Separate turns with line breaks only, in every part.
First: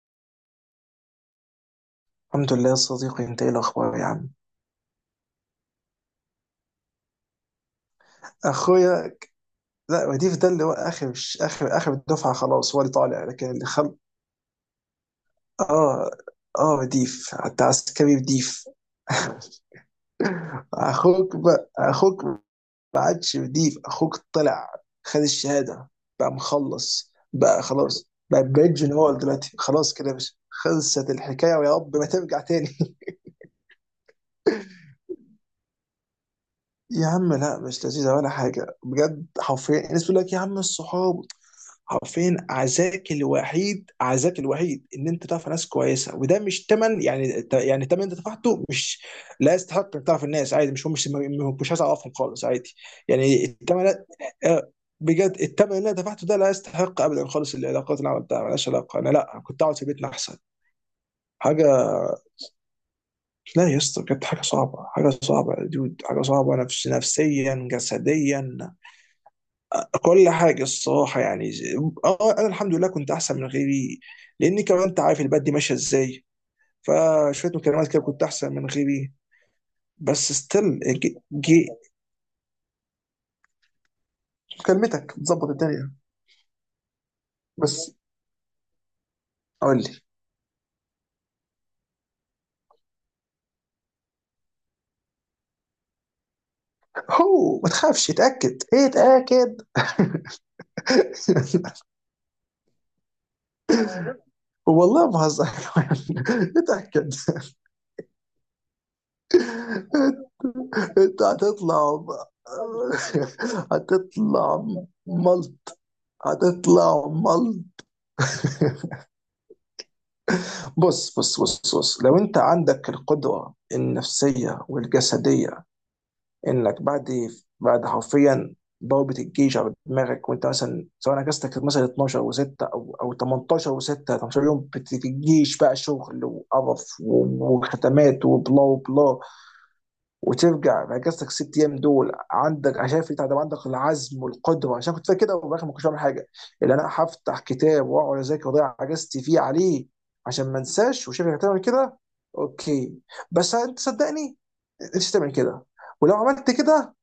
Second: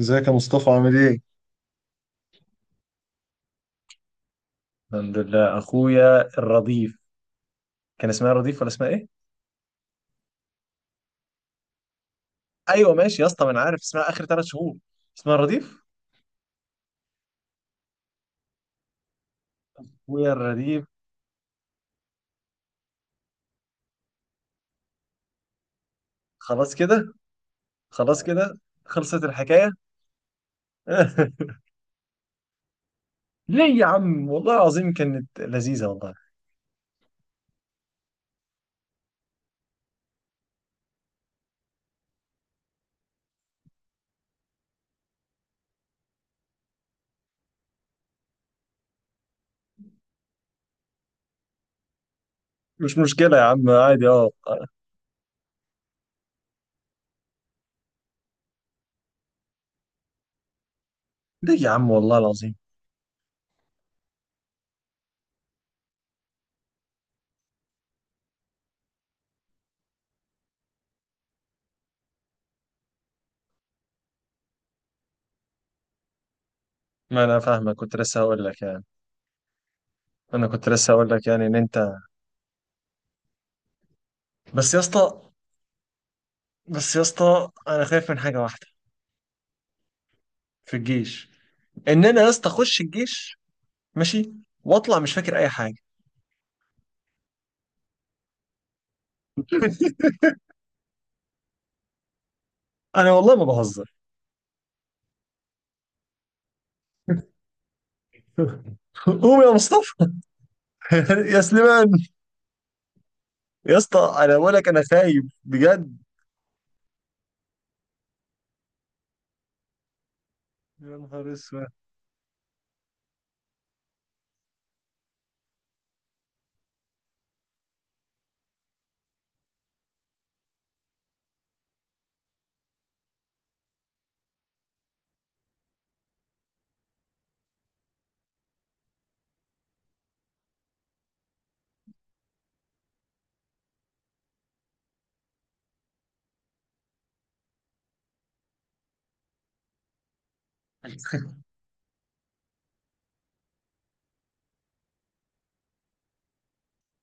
ازيك يا مصطفى، عامل ايه؟
الحمد لله يا صديقي، انت ايه الاخبار يا عم؟
الحمد لله. اخويا الرضيف، كان اسمها الرضيف ولا اسمها ايه؟
اخويا لا، وديف ده اللي هو اخر الدفعه، خلاص هو اللي
ايوه ماشي
طالع،
يا اسطى، ما
لكن
انا
اللي
عارف
خل...
اسمها اخر 3 شهور. اسمها الرضيف،
اه، اه وديف حتى عسكري وديف.
اخويا الرديف.
اخوك ما عادش، وديف اخوك طلع، خد الشهاده، بقى
خلاص
مخلص،
كده.
بقى خلاص،
خلاص
بقى
كده.
بقيت جنرال
خلصت
دلوقتي،
الحكايه.
خلاص كده، مش خلصت الحكايه، ويا رب ما ترجع تاني.
ليه يا عم، والله العظيم كانت لذيذه والله.
يا عم، لا مش لذيذة ولا حاجة، بجد حرفيا الناس بتقول لك يا عم الصحاب، حرفيا عزاك الوحيد، عزاك الوحيد ان انت تعرف ناس كويسه، وده مش تمن، يعني تمن انت دفعته، مش... لا يستحق انك تعرف الناس، عادي، مش هو مش مش عايز اعرفهم خالص، عادي.
مش مشكله يا
يعني
عم،
التمن،
عادي، اه.
آه، بجد التمن اللي انا دفعته ده لا يستحق ابدا خالص، العلاقات اللي عملتها ملهاش علاقه، انا لا كنت اقعد في بيتنا احسن
ليه
حاجه.
يا عم والله العظيم؟
لا يا اسطى، بجد حاجه صعبه، حاجه صعبه يا دود، حاجه صعبه نفسيا جسديا، كل حاجة الصراحة يعني اه، انا الحمد لله كنت احسن من غيري، لاني كمان انت عارف البلد دي ماشية ازاي،
ما انا
فشوية
فاهمك،
مكالمات
كنت
كده
لسه
كنت
هقول
احسن
لك
من
يعني
غيري. بس ستيل
ان
جي.
انت... بس يا اسطى،
مكالمتك بتظبط الدنيا
انا
بس
خايف من حاجه واحده
قول لي.
في الجيش، ان انا يا اسطى اخش الجيش ماشي واطلع مش فاكر اي حاجه.
هو ما تخافش، اتأكد، ايه اتأكد.
انا والله ما بهزر.
والله ما بهزر. اتأكد.
قوم يا مصطفى.
انت
يا سليمان،
هتطلع م-
يا اسطى انا بقول
هتطلع
لك، انا خايف
ملط
بجد.
هتطلع ملط.
يا
بص
نهار
بص
اسود.
بص بص، لو انت عندك القدرة النفسية والجسدية انك بعد حرفيا ضربة الجيش على دماغك، وانت مثلا سواء اجازتك كانت مثلا 12 و6 او 18 و6، 18 يوم الجيش بقى شغل وقرف وختمات وبلا وبلا، وترجع نجزتك 6 ايام دول، عندك عشان في تعب، عندك العزم والقدره، عشان كنت فاكر كده، وفي الاخر ما كنتش بعمل حاجه، اللي انا هفتح كتاب واقعد اذاكر واضيع اجازتي فيه عليه، عشان ما انساش، وشايفك هتعمل كده. اوكي، بس انت صدقني، انت تعمل كده، ولو عملت كده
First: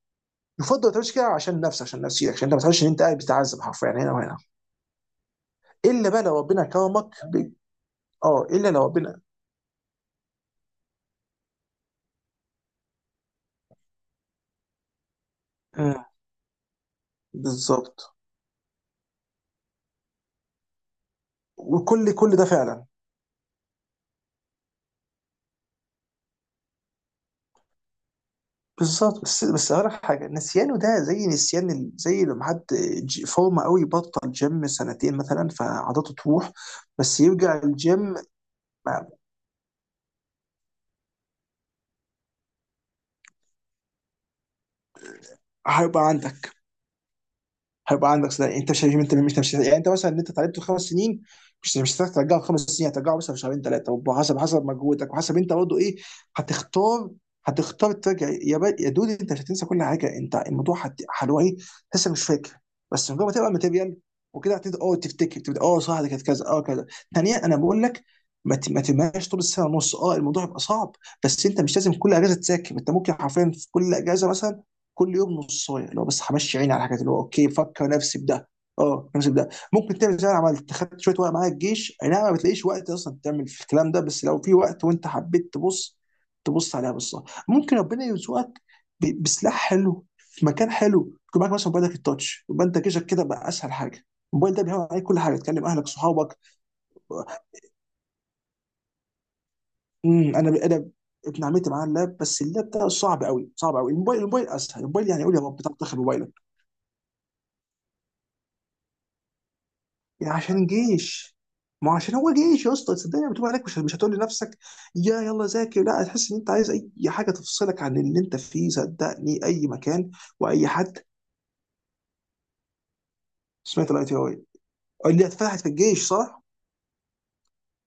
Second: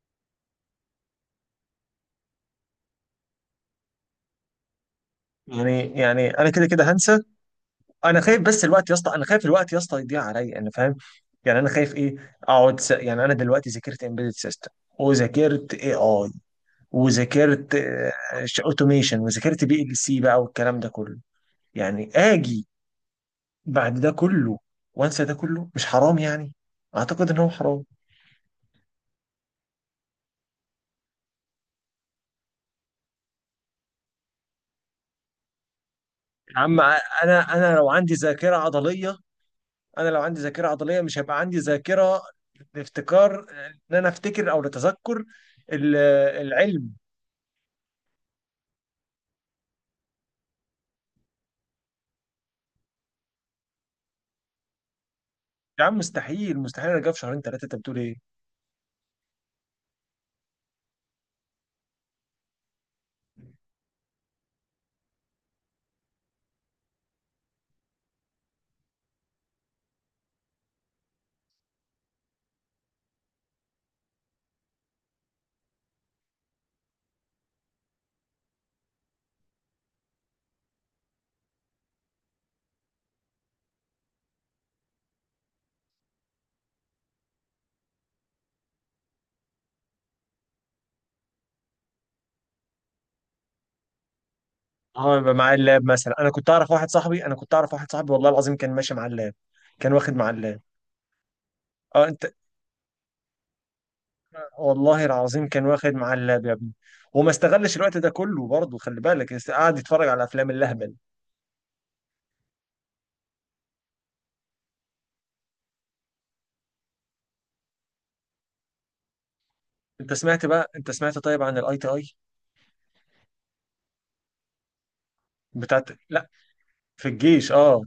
يفضل ما تعملش كده، عشان نفسك، عشان نفسيتك، عشان انت ما تحسش ان انت قاعد بتتعذب حرفيا يعني، هنا وهنا.
يعني
الا بقى
يعني
لو
انا
ربنا
كده كده هنسى. انا خايف
اه
بس
الا لو
الوقت يا اسطى،
ربنا.
انا خايف الوقت يا اسطى يضيع عليا، انا فاهم. يعني انا خايف ايه، اقعد يعني انا دلوقتي ذاكرت امبيدد سيستم، وذاكرت اي
مم.
اي، وذاكرت
بالظبط.
اوتوميشن، وذاكرت بي ال سي بقى، والكلام ده كله. يعني
وكل ده
اجي
فعلا.
بعد ده كله وانسى ده كله، مش حرام يعني؟ اعتقد ان هو حرام.
بالظبط، بس هقول لك حاجه، نسيانه ده زي نسيان زي لما حد فورمه قوي، بطل جيم سنتين مثلا، فعضلاته تروح،
يا عم
بس
انا
يرجع
انا لو عندي
الجيم.
ذاكره
ما-
عضليه، انا لو عندي ذاكره عضليه مش هيبقى عندي ذاكره لافتكار، ان انا افتكر، او لتذكر ال-
هيبقى عندك،
العلم.
هيبقى عندك صداع، يعني انت مش، انت مش مش يعني انت مثلا اللي انت اتعلمته 5 سنين، مش مش هتعرف ترجعه في 5 سنين، هترجعه مثلا في شهرين ثلاثه، وحسب حسب مجهودك، وحسب انت برضه
يا
ايه.
عم مستحيل، مستحيل
هتختار
ارجع في شهرين ثلاثه، انت
هتختار
بتقول ايه؟
ترجع يا يا دودي، انت مش هتنسى كل حاجه، انت الموضوع هت... هو ايه، لسه مش فاكر، بس مجرد ما تبقى الماتيريال وكده هتبدا اه تفتكر، تبدا اه صح ده كانت كذا، اه كذا. ثانيا انا بقول لك ما تبقاش طول السنه ونص، اه الموضوع هيبقى صعب، بس انت مش لازم كل اجازه تذاكر، انت ممكن حرفيا في كل اجازه مثلا كل يوم نصايه، لو بس همشي عيني على الحاجات، اللي هو اوكي بفكر نفسي بده، اه نفسي بده، ممكن تعمل زي ما أنا عملت، خدت شويه وقت معايا الجيش، اي نعم ما بتلاقيش وقت اصلا تعمل في الكلام ده، بس لو في وقت وانت حبيت تبص عليها بصه، ممكن ربنا يرزقك بسلاح حلو في مكان حلو، يكون معاك مثلا موبايلك التاتش، يبقى انت جيشك كده بقى اسهل حاجه، الموبايل ده بيعمل عليك
اه
كل
يبقى
حاجه،
معايا
تكلم
اللاب
اهلك
مثلا.
صحابك.
انا كنت اعرف واحد صاحبي والله العظيم كان ماشي مع اللاب، كان واخد مع اللاب.
انا ابن عمتي معاه
اه
اللاب،
انت،
بس اللاب ده صعب قوي صعب قوي، الموبايل اسهل،
والله
الموبايل يعني قول يا
العظيم
رب
كان
تعال
واخد
تاخد
مع
موبايلك،
اللاب يا ابني، وما استغلش الوقت ده كله برضه. خلي بالك، قعد يتفرج على
يعني
افلام
عشان
اللهبل.
جيش. ما هو عشان هو جيش يا اسطى، صدقني لما تبقى هناك، مش مش هتقول لنفسك يلا ذاكر، لا هتحس ان انت عايز اي حاجه تفصلك عن اللي انت فيه، صدقني اي مكان
انت سمعت
واي
بقى، انت
حد.
سمعت طيب عن الاي تي اي
سمعت الاي تي اي اللي اتفتحت في
بتاعت؟
الجيش،
لا،
صح؟
في الجيش، اه.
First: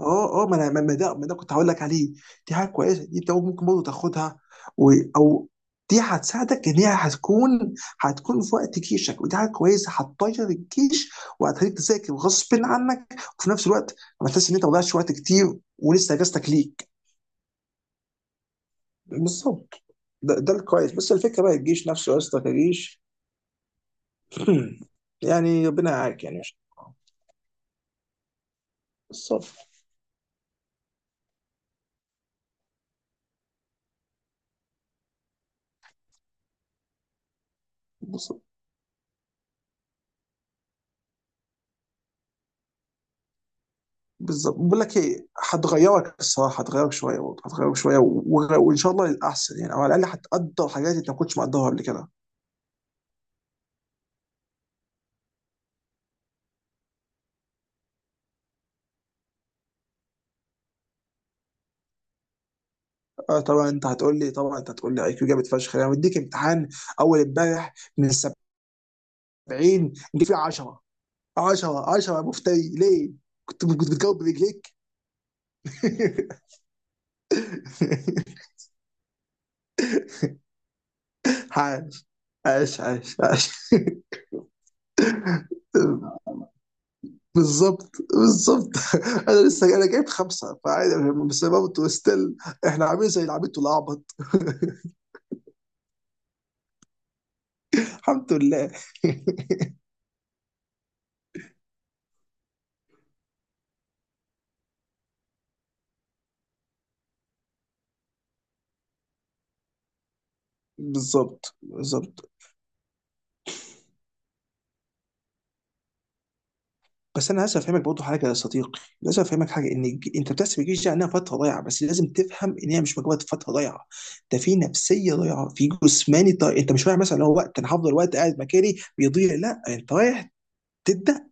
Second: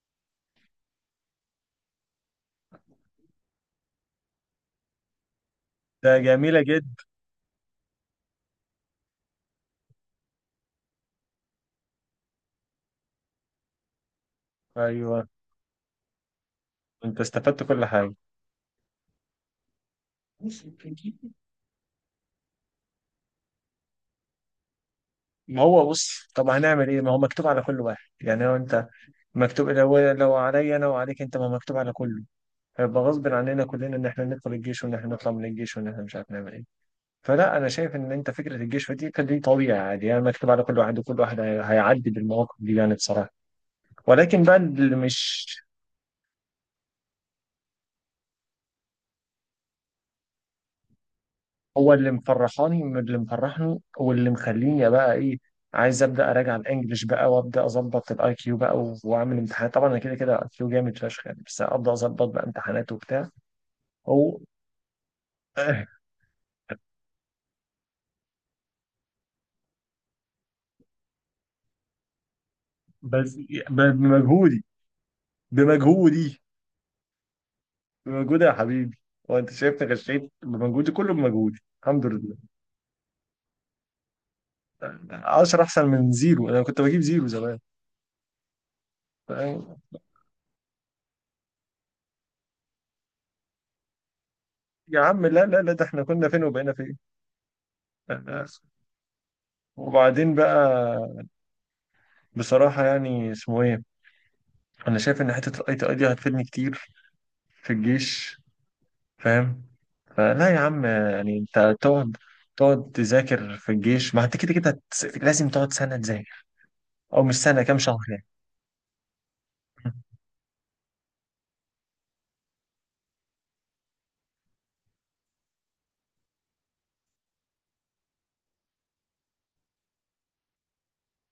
اه اه، ما انا ما ما ده ما ده كنت هقول لك عليه، دي حاجه كويسه، دي انت ممكن برضه تاخدها، و... او، دي
ده جميله
هتساعدك ان هي
جدا.
هتكون في وقت جيشك، ودي حاجه كويسه هتطير الجيش، وهتخليك تذاكر غصب عنك، وفي نفس الوقت ما تحس ان انت ما ضيعتش وقت
ايوه،
كتير، ولسه اجازتك ليك.
انت استفدت كل حاجه.
بالظبط. ده الكويس، بس الفكره بقى، الجيش نفسه يا اسطى كجيش.
ما
يعني
هو
ربنا يعاك
بص،
يعني
طب
مش.
هنعمل ايه؟ ما هو مكتوب على كل واحد يعني. لو انت
بالظبط
مكتوب، لو عليا انا وعليك انت، ما مكتوب على كله. هيبقى غصب عننا كلنا ان احنا ندخل الجيش، وان احنا نطلع من الجيش، وان احنا مش عارف نعمل ايه. فلا، انا شايف ان انت
بالظبط
فكره الجشع دي كان دي طبيعي عادي يعني، مكتوب على كل واحد، وكل واحد هيعدي بالمواقف دي يعني بصراحه. ولكن
بالظبط.
بقى
بقول
اللي
لك ايه،
مش...
هتغيرك الصراحه، هتغيرك شويه وان شاء الله للاحسن يعني، او على الاقل هتقدر حاجات انت ما كنتش مقدرها قبل
هو
كده.
اللي مفرحاني، من اللي مفرحني واللي مخليني بقى ايه، عايز ابدا اراجع الانجليش بقى، وابدا اظبط الاي كيو بقى واعمل امتحانات. طبعا انا كده كده الاي كيو جامد فشخ يعني، بس ابدا اظبط بقى امتحانات وبتاع.
آه، طبعا انت هتقول لي،
هو.
اي كيو جامد فشخ، انا مديك امتحان اول امبارح من 70 جه فيه 10، 10، 10، يا مفتري، ليه؟
بس
كنت كنت بتجاوب
بمجهودي،
برجليك.
بمجهودي. بمجهودي يا حبيبي، وانت شايفني غشيت؟ بمجهودي كله، بمجهودي
عاش،
الحمد لله.
عاش عاش عاش.
10 احسن من زيرو، انا كنت بجيب زيرو زمان.
بالظبط بالظبط. انا لسه
فاهم؟
انا جايب 5، فعادي بس برضه ستيل، احنا عاملين زي العبيط والاعبط.
يا عم لا لا لا، ده احنا كنا فين وبقينا فين.
الحمد
فاهم؟
لله.
وبعدين بقى، بصراحة يعني اسمه ايه، انا شايف ان حتة الاي تي اي دي هتفيدني كتير في الجيش، فاهم؟ فلا يا عم يعني
بالظبط،
انت تقعد
بالظبط.
تقعد تذاكر في الجيش. ما انت كده كده لازم تقعد سنة تذاكر، او
بس
مش
انا لازم
سنة كام
افهمك
شهر
برضه
يعني.
حاجه يا صديقي، لازم افهمك حاجه ان انت بتحسب الجيش ده انها فتره ضايعه، بس لازم تفهم ان هي مش مجرد فتره ضايعه، ده في نفسيه ضايعه، في جسماني ضايع، انت مش رايح مثلا اللي هو وقت انا هفضل وقت قاعد مكاني بيضيع، لا انت رايح، تدخل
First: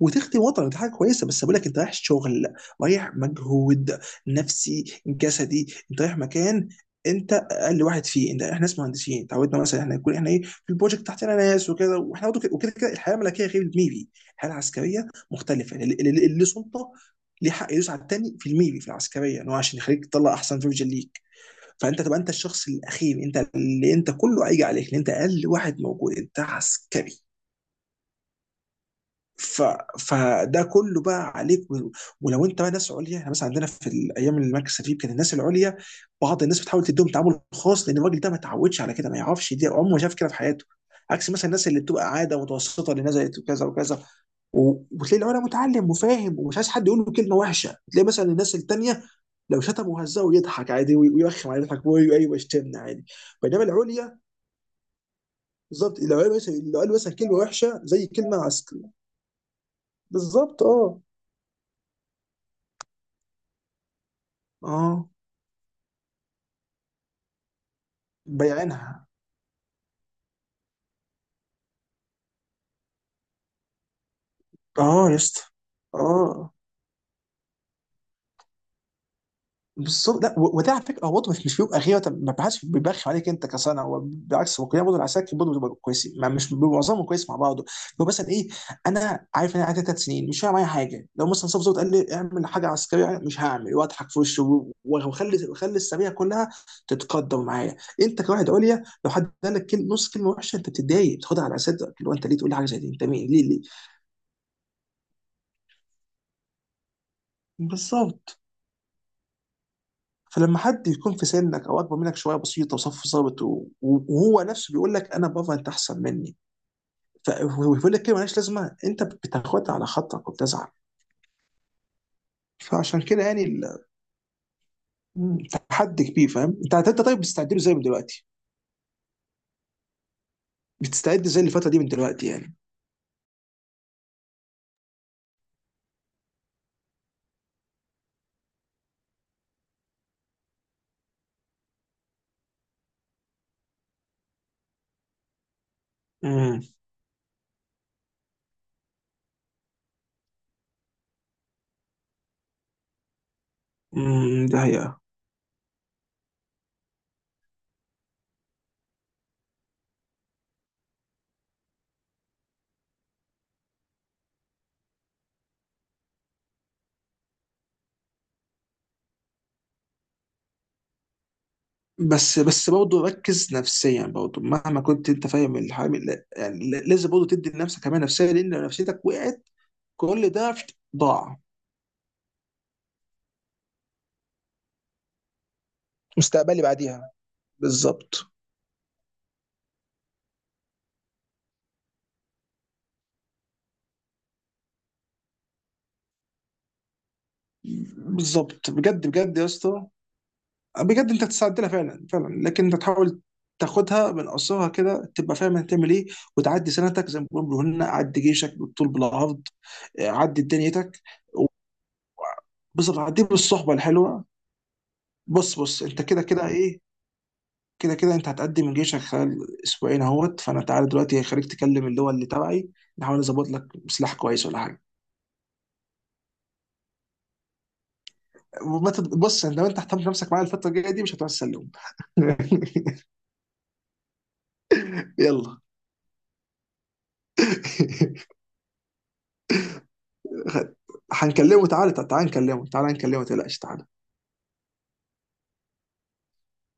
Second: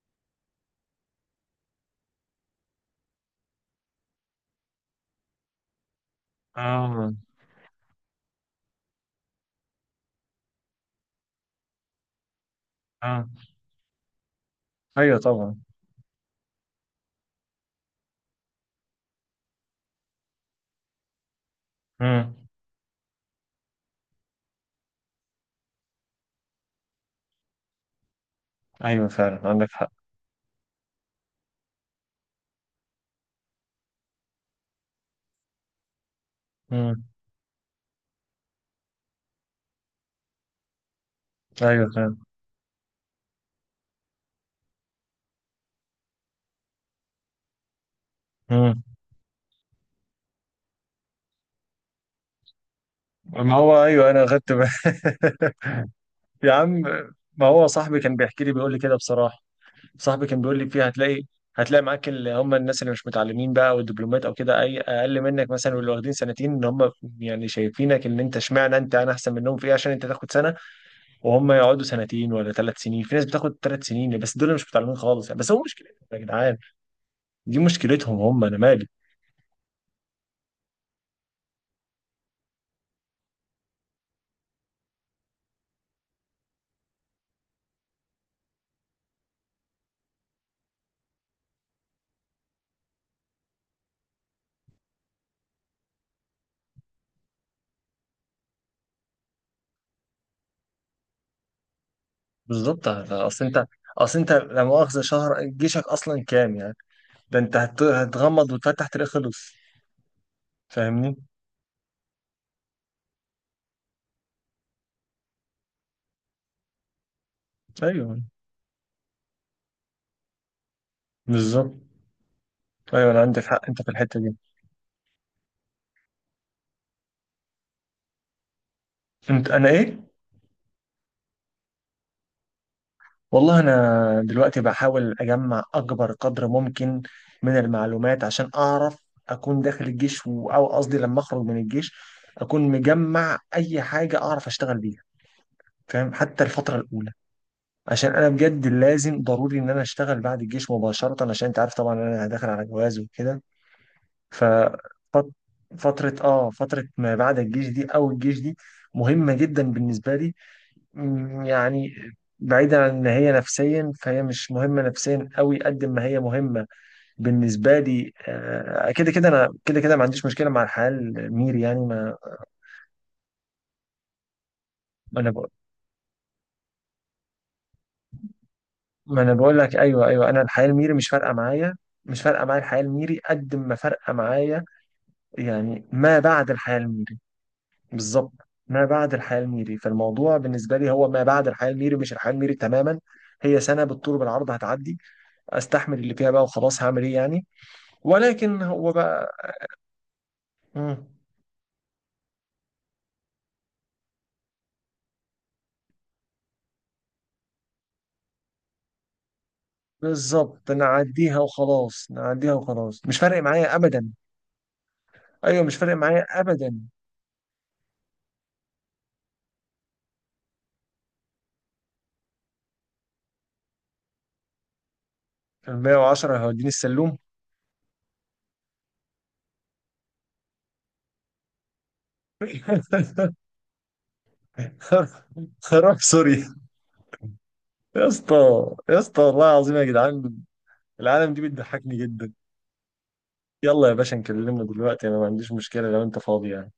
وتخدم وطنك، دي حاجه كويسه، بس بقول لك انت رايح شغل، رايح مجهود نفسي جسدي، انت رايح مكان،
اه،
انت اقل واحد فيه، انت احنا ناس مهندسين تعودنا مثلا احنا يكون احنا ايه في البروجكت تحتنا ناس وكده، واحنا برضه كده- وكده كده الحياه
اه.
الملكيه غير الميري، الحياه العسكريه
ايوه طبعا.
مختلفه، اللي سلطه ليه حق يدوس على التاني في الميري، في العسكريه ان هو عشان يخليك تطلع احسن فيرجن ليك، فانت تبقى انت
مم.
الشخص الاخير، انت اللي انت كله هيجي عليك، لان انت اقل واحد موجود، انت عسكري.
ايوه فعلا
ف...
عندك حق.
فده كله بقى عليك و... ولو انت بقى ناس عليا، يعني مثلا عندنا في الايام اللي المركز فيه كان الناس العليا، بعض الناس بتحاول
مم.
تديهم تعامل خاص، لان الراجل ده ما اتعودش على كده، ما يعرفش دي، عمره ما شاف كده في حياته، عكس مثلا الناس اللي
ايوه
بتبقى
فعلا.
عاده متوسطه اللي نزلت وكذا وكذا، وتلاقي العليا متعلم وفاهم، ومش عايز حد يقول له كلمه وحشه، تلاقي مثلا الناس
مم.
التانيه لو شتم وهزه يضحك عادي ويرخم عليه يضحك ايوه يشتمنا عادي،
ما
بينما
هو ايوه،
العليا،
انا اخدت بالي.
بالظبط،
يا
لو
عم
قال مثلا كلمه
ما هو
وحشه
صاحبي
زي
كان
كلمه
بيحكي لي، بيقول لي
عسكري.
كده بصراحه. صاحبي كان بيقول
بالظبط
لي فيها
اه
هتلاقي معاك اللي هم الناس اللي مش متعلمين بقى، والدبلومات او كده، اي
اه،
اقل منك مثلا، واللي واخدين سنتين ان هم يعني شايفينك ان انت اشمعنى انت،
بايعينها.
انا احسن منهم في ايه عشان انت تاخد سنه، وهم يقعدوا سنتين ولا 3 سنين. في ناس بتاخد 3 سنين بس دول مش متعلمين
اه يا
خالص يعني،
اسطى
بس هو مشكلتهم يا
اه.
جدعان. دي مشكلتهم هم، انا مالي.
بالظبط، لا وده على فكره، هو برضه مش مش بيبقى غيره، طب ما بحدش بيبخم عليك انت كصنع، هو بالعكس هو كلنا برضه العساكر برضه بتبقى كويسين، ما مش بيبقى معظمهم كويس مع بعضه، هو مثلا ايه، انا عارف ان انا قاعد 3 سنين، مش هعمل معايا حاجه، لو مثلا صف ظابط قال لي اعمل حاجه عسكريه مش هعمل، واضحك في وشه وخلي السريه كلها تتقدر معايا، انت كواحد عليا لو حد قال لك كلمه، نص كلمه وحشه، انت بتتضايق، بتاخدها على اساس اللي هو، انت ليه تقول لي حاجه زي
بالظبط.
دي، انت مين، ليه ليه،
اصل انت لا مؤاخذه شهر جيشك اصلا كام يعني؟ ده انت
بالظبط.
هتغمض وتفتح تلاقيه خلص.
فلما حد
فاهمني؟
يكون في سنك او اكبر منك شويه بسيطه، وصف ظابط وهو نفسه بيقول لك انا بابا انت احسن مني، فبيقول لك كلمه
ايوه
مالهاش لازمه، انت بتاخدها على خاطرك وبتزعل.
بالظبط.
فعشان
ايوه انا
كده يعني
عندك حق انت في الحته دي.
مم، تحدي كبير، فاهم، انت طيب بتستعد له ازاي من دلوقتي،
انت انا ايه؟
بتستعد ازاي للفتره دي من دلوقتي يعني.
والله انا دلوقتي بحاول اجمع اكبر قدر ممكن من المعلومات، عشان اعرف اكون داخل الجيش او قصدي لما اخرج من الجيش اكون مجمع اي حاجه اعرف اشتغل بيها، فاهم؟ حتى
امم
الفتره الاولى، عشان انا بجد لازم ضروري ان انا اشتغل بعد الجيش مباشره. عشان انت عارف طبعا، انا داخل على جواز وكده.
ده هي،
ففترة اه فترة ما بعد الجيش دي او الجيش دي مهمة جدا بالنسبة لي، يعني. بعيدا عن ان هي نفسيا، فهي مش مهمة نفسيا قوي قد ما هي مهمة بالنسبة لي. كده كده انا كده كده ما عنديش مشكلة مع الحياة الميري يعني.
بس برضه ركز نفسيا برضه مهما كنت
ما
انت
انا بقول
فاهم الحامل، لازم برضه تدي لنفسك حمايه نفسيه، لان لو نفسيتك
ما انا
وقعت
بقول لك، ايوه
كل
ايوه، انا
ده
الحياة الميري مش فارقة
ضاع،
معايا. مش فارقة معايا الحياة الميري قد ما فارقة معايا، يعني ما بعد
مستقبلي
الحياة
بعديها.
الميري.
بالظبط،
بالظبط. ما بعد الحياة الميري، فالموضوع بالنسبة لي هو ما بعد الحياة الميري، مش الحياة الميري تماما. هي سنة بالطول بالعرض هتعدي، استحمل اللي فيها بقى وخلاص، هعمل ايه يعني. ولكن
بالظبط
هو
بجد
بقى...
بجد يا اسطى،
مم.
بجد انت تستعدلها فعلا، فعلا لكن انت تحاول تاخدها من قصرها كده، تبقى فاهم هتعمل ايه، وتعدي سنتك زي ما بيقولوا هنا عدي جيشك بالطول بالعرض، آه، عدي
بالظبط،
دنيتك
نعديها
و-
وخلاص، نعديها
بالظبط،
وخلاص، مش
عدي
فارق
بالصحبه
معايا ابدا.
الحلوه. بص
ايوه مش
بص
فارق
انت كده
معايا
كده
ابدا.
ايه، كده كده انت هتقدم من جيشك خلال اسبوعين اهوت، فانا تعالى دلوقتي هخليك تكلم اللي هو اللي تبعي، نحاول نظبط لك سلاح كويس ولا حاجه.
ال 110 هيوديني السلوم.
بص انت لو انت اهتمت نفسك معايا الفتره الجايه دي مش هتعرف تسلم. يلا.
خراب سوري. يا اسطى، يا اسطى والله العظيم يا جدعان، العالم دي
هنكلمه تعالى،
بتضحكني
تعالى
جدا.
نكلمه، تعالى نكلمه، ما تقلقش
يلا يا
تعالى.
باشا نكلمنا دلوقتي، انا ما عنديش مشكلة لو انت فاضي يعني.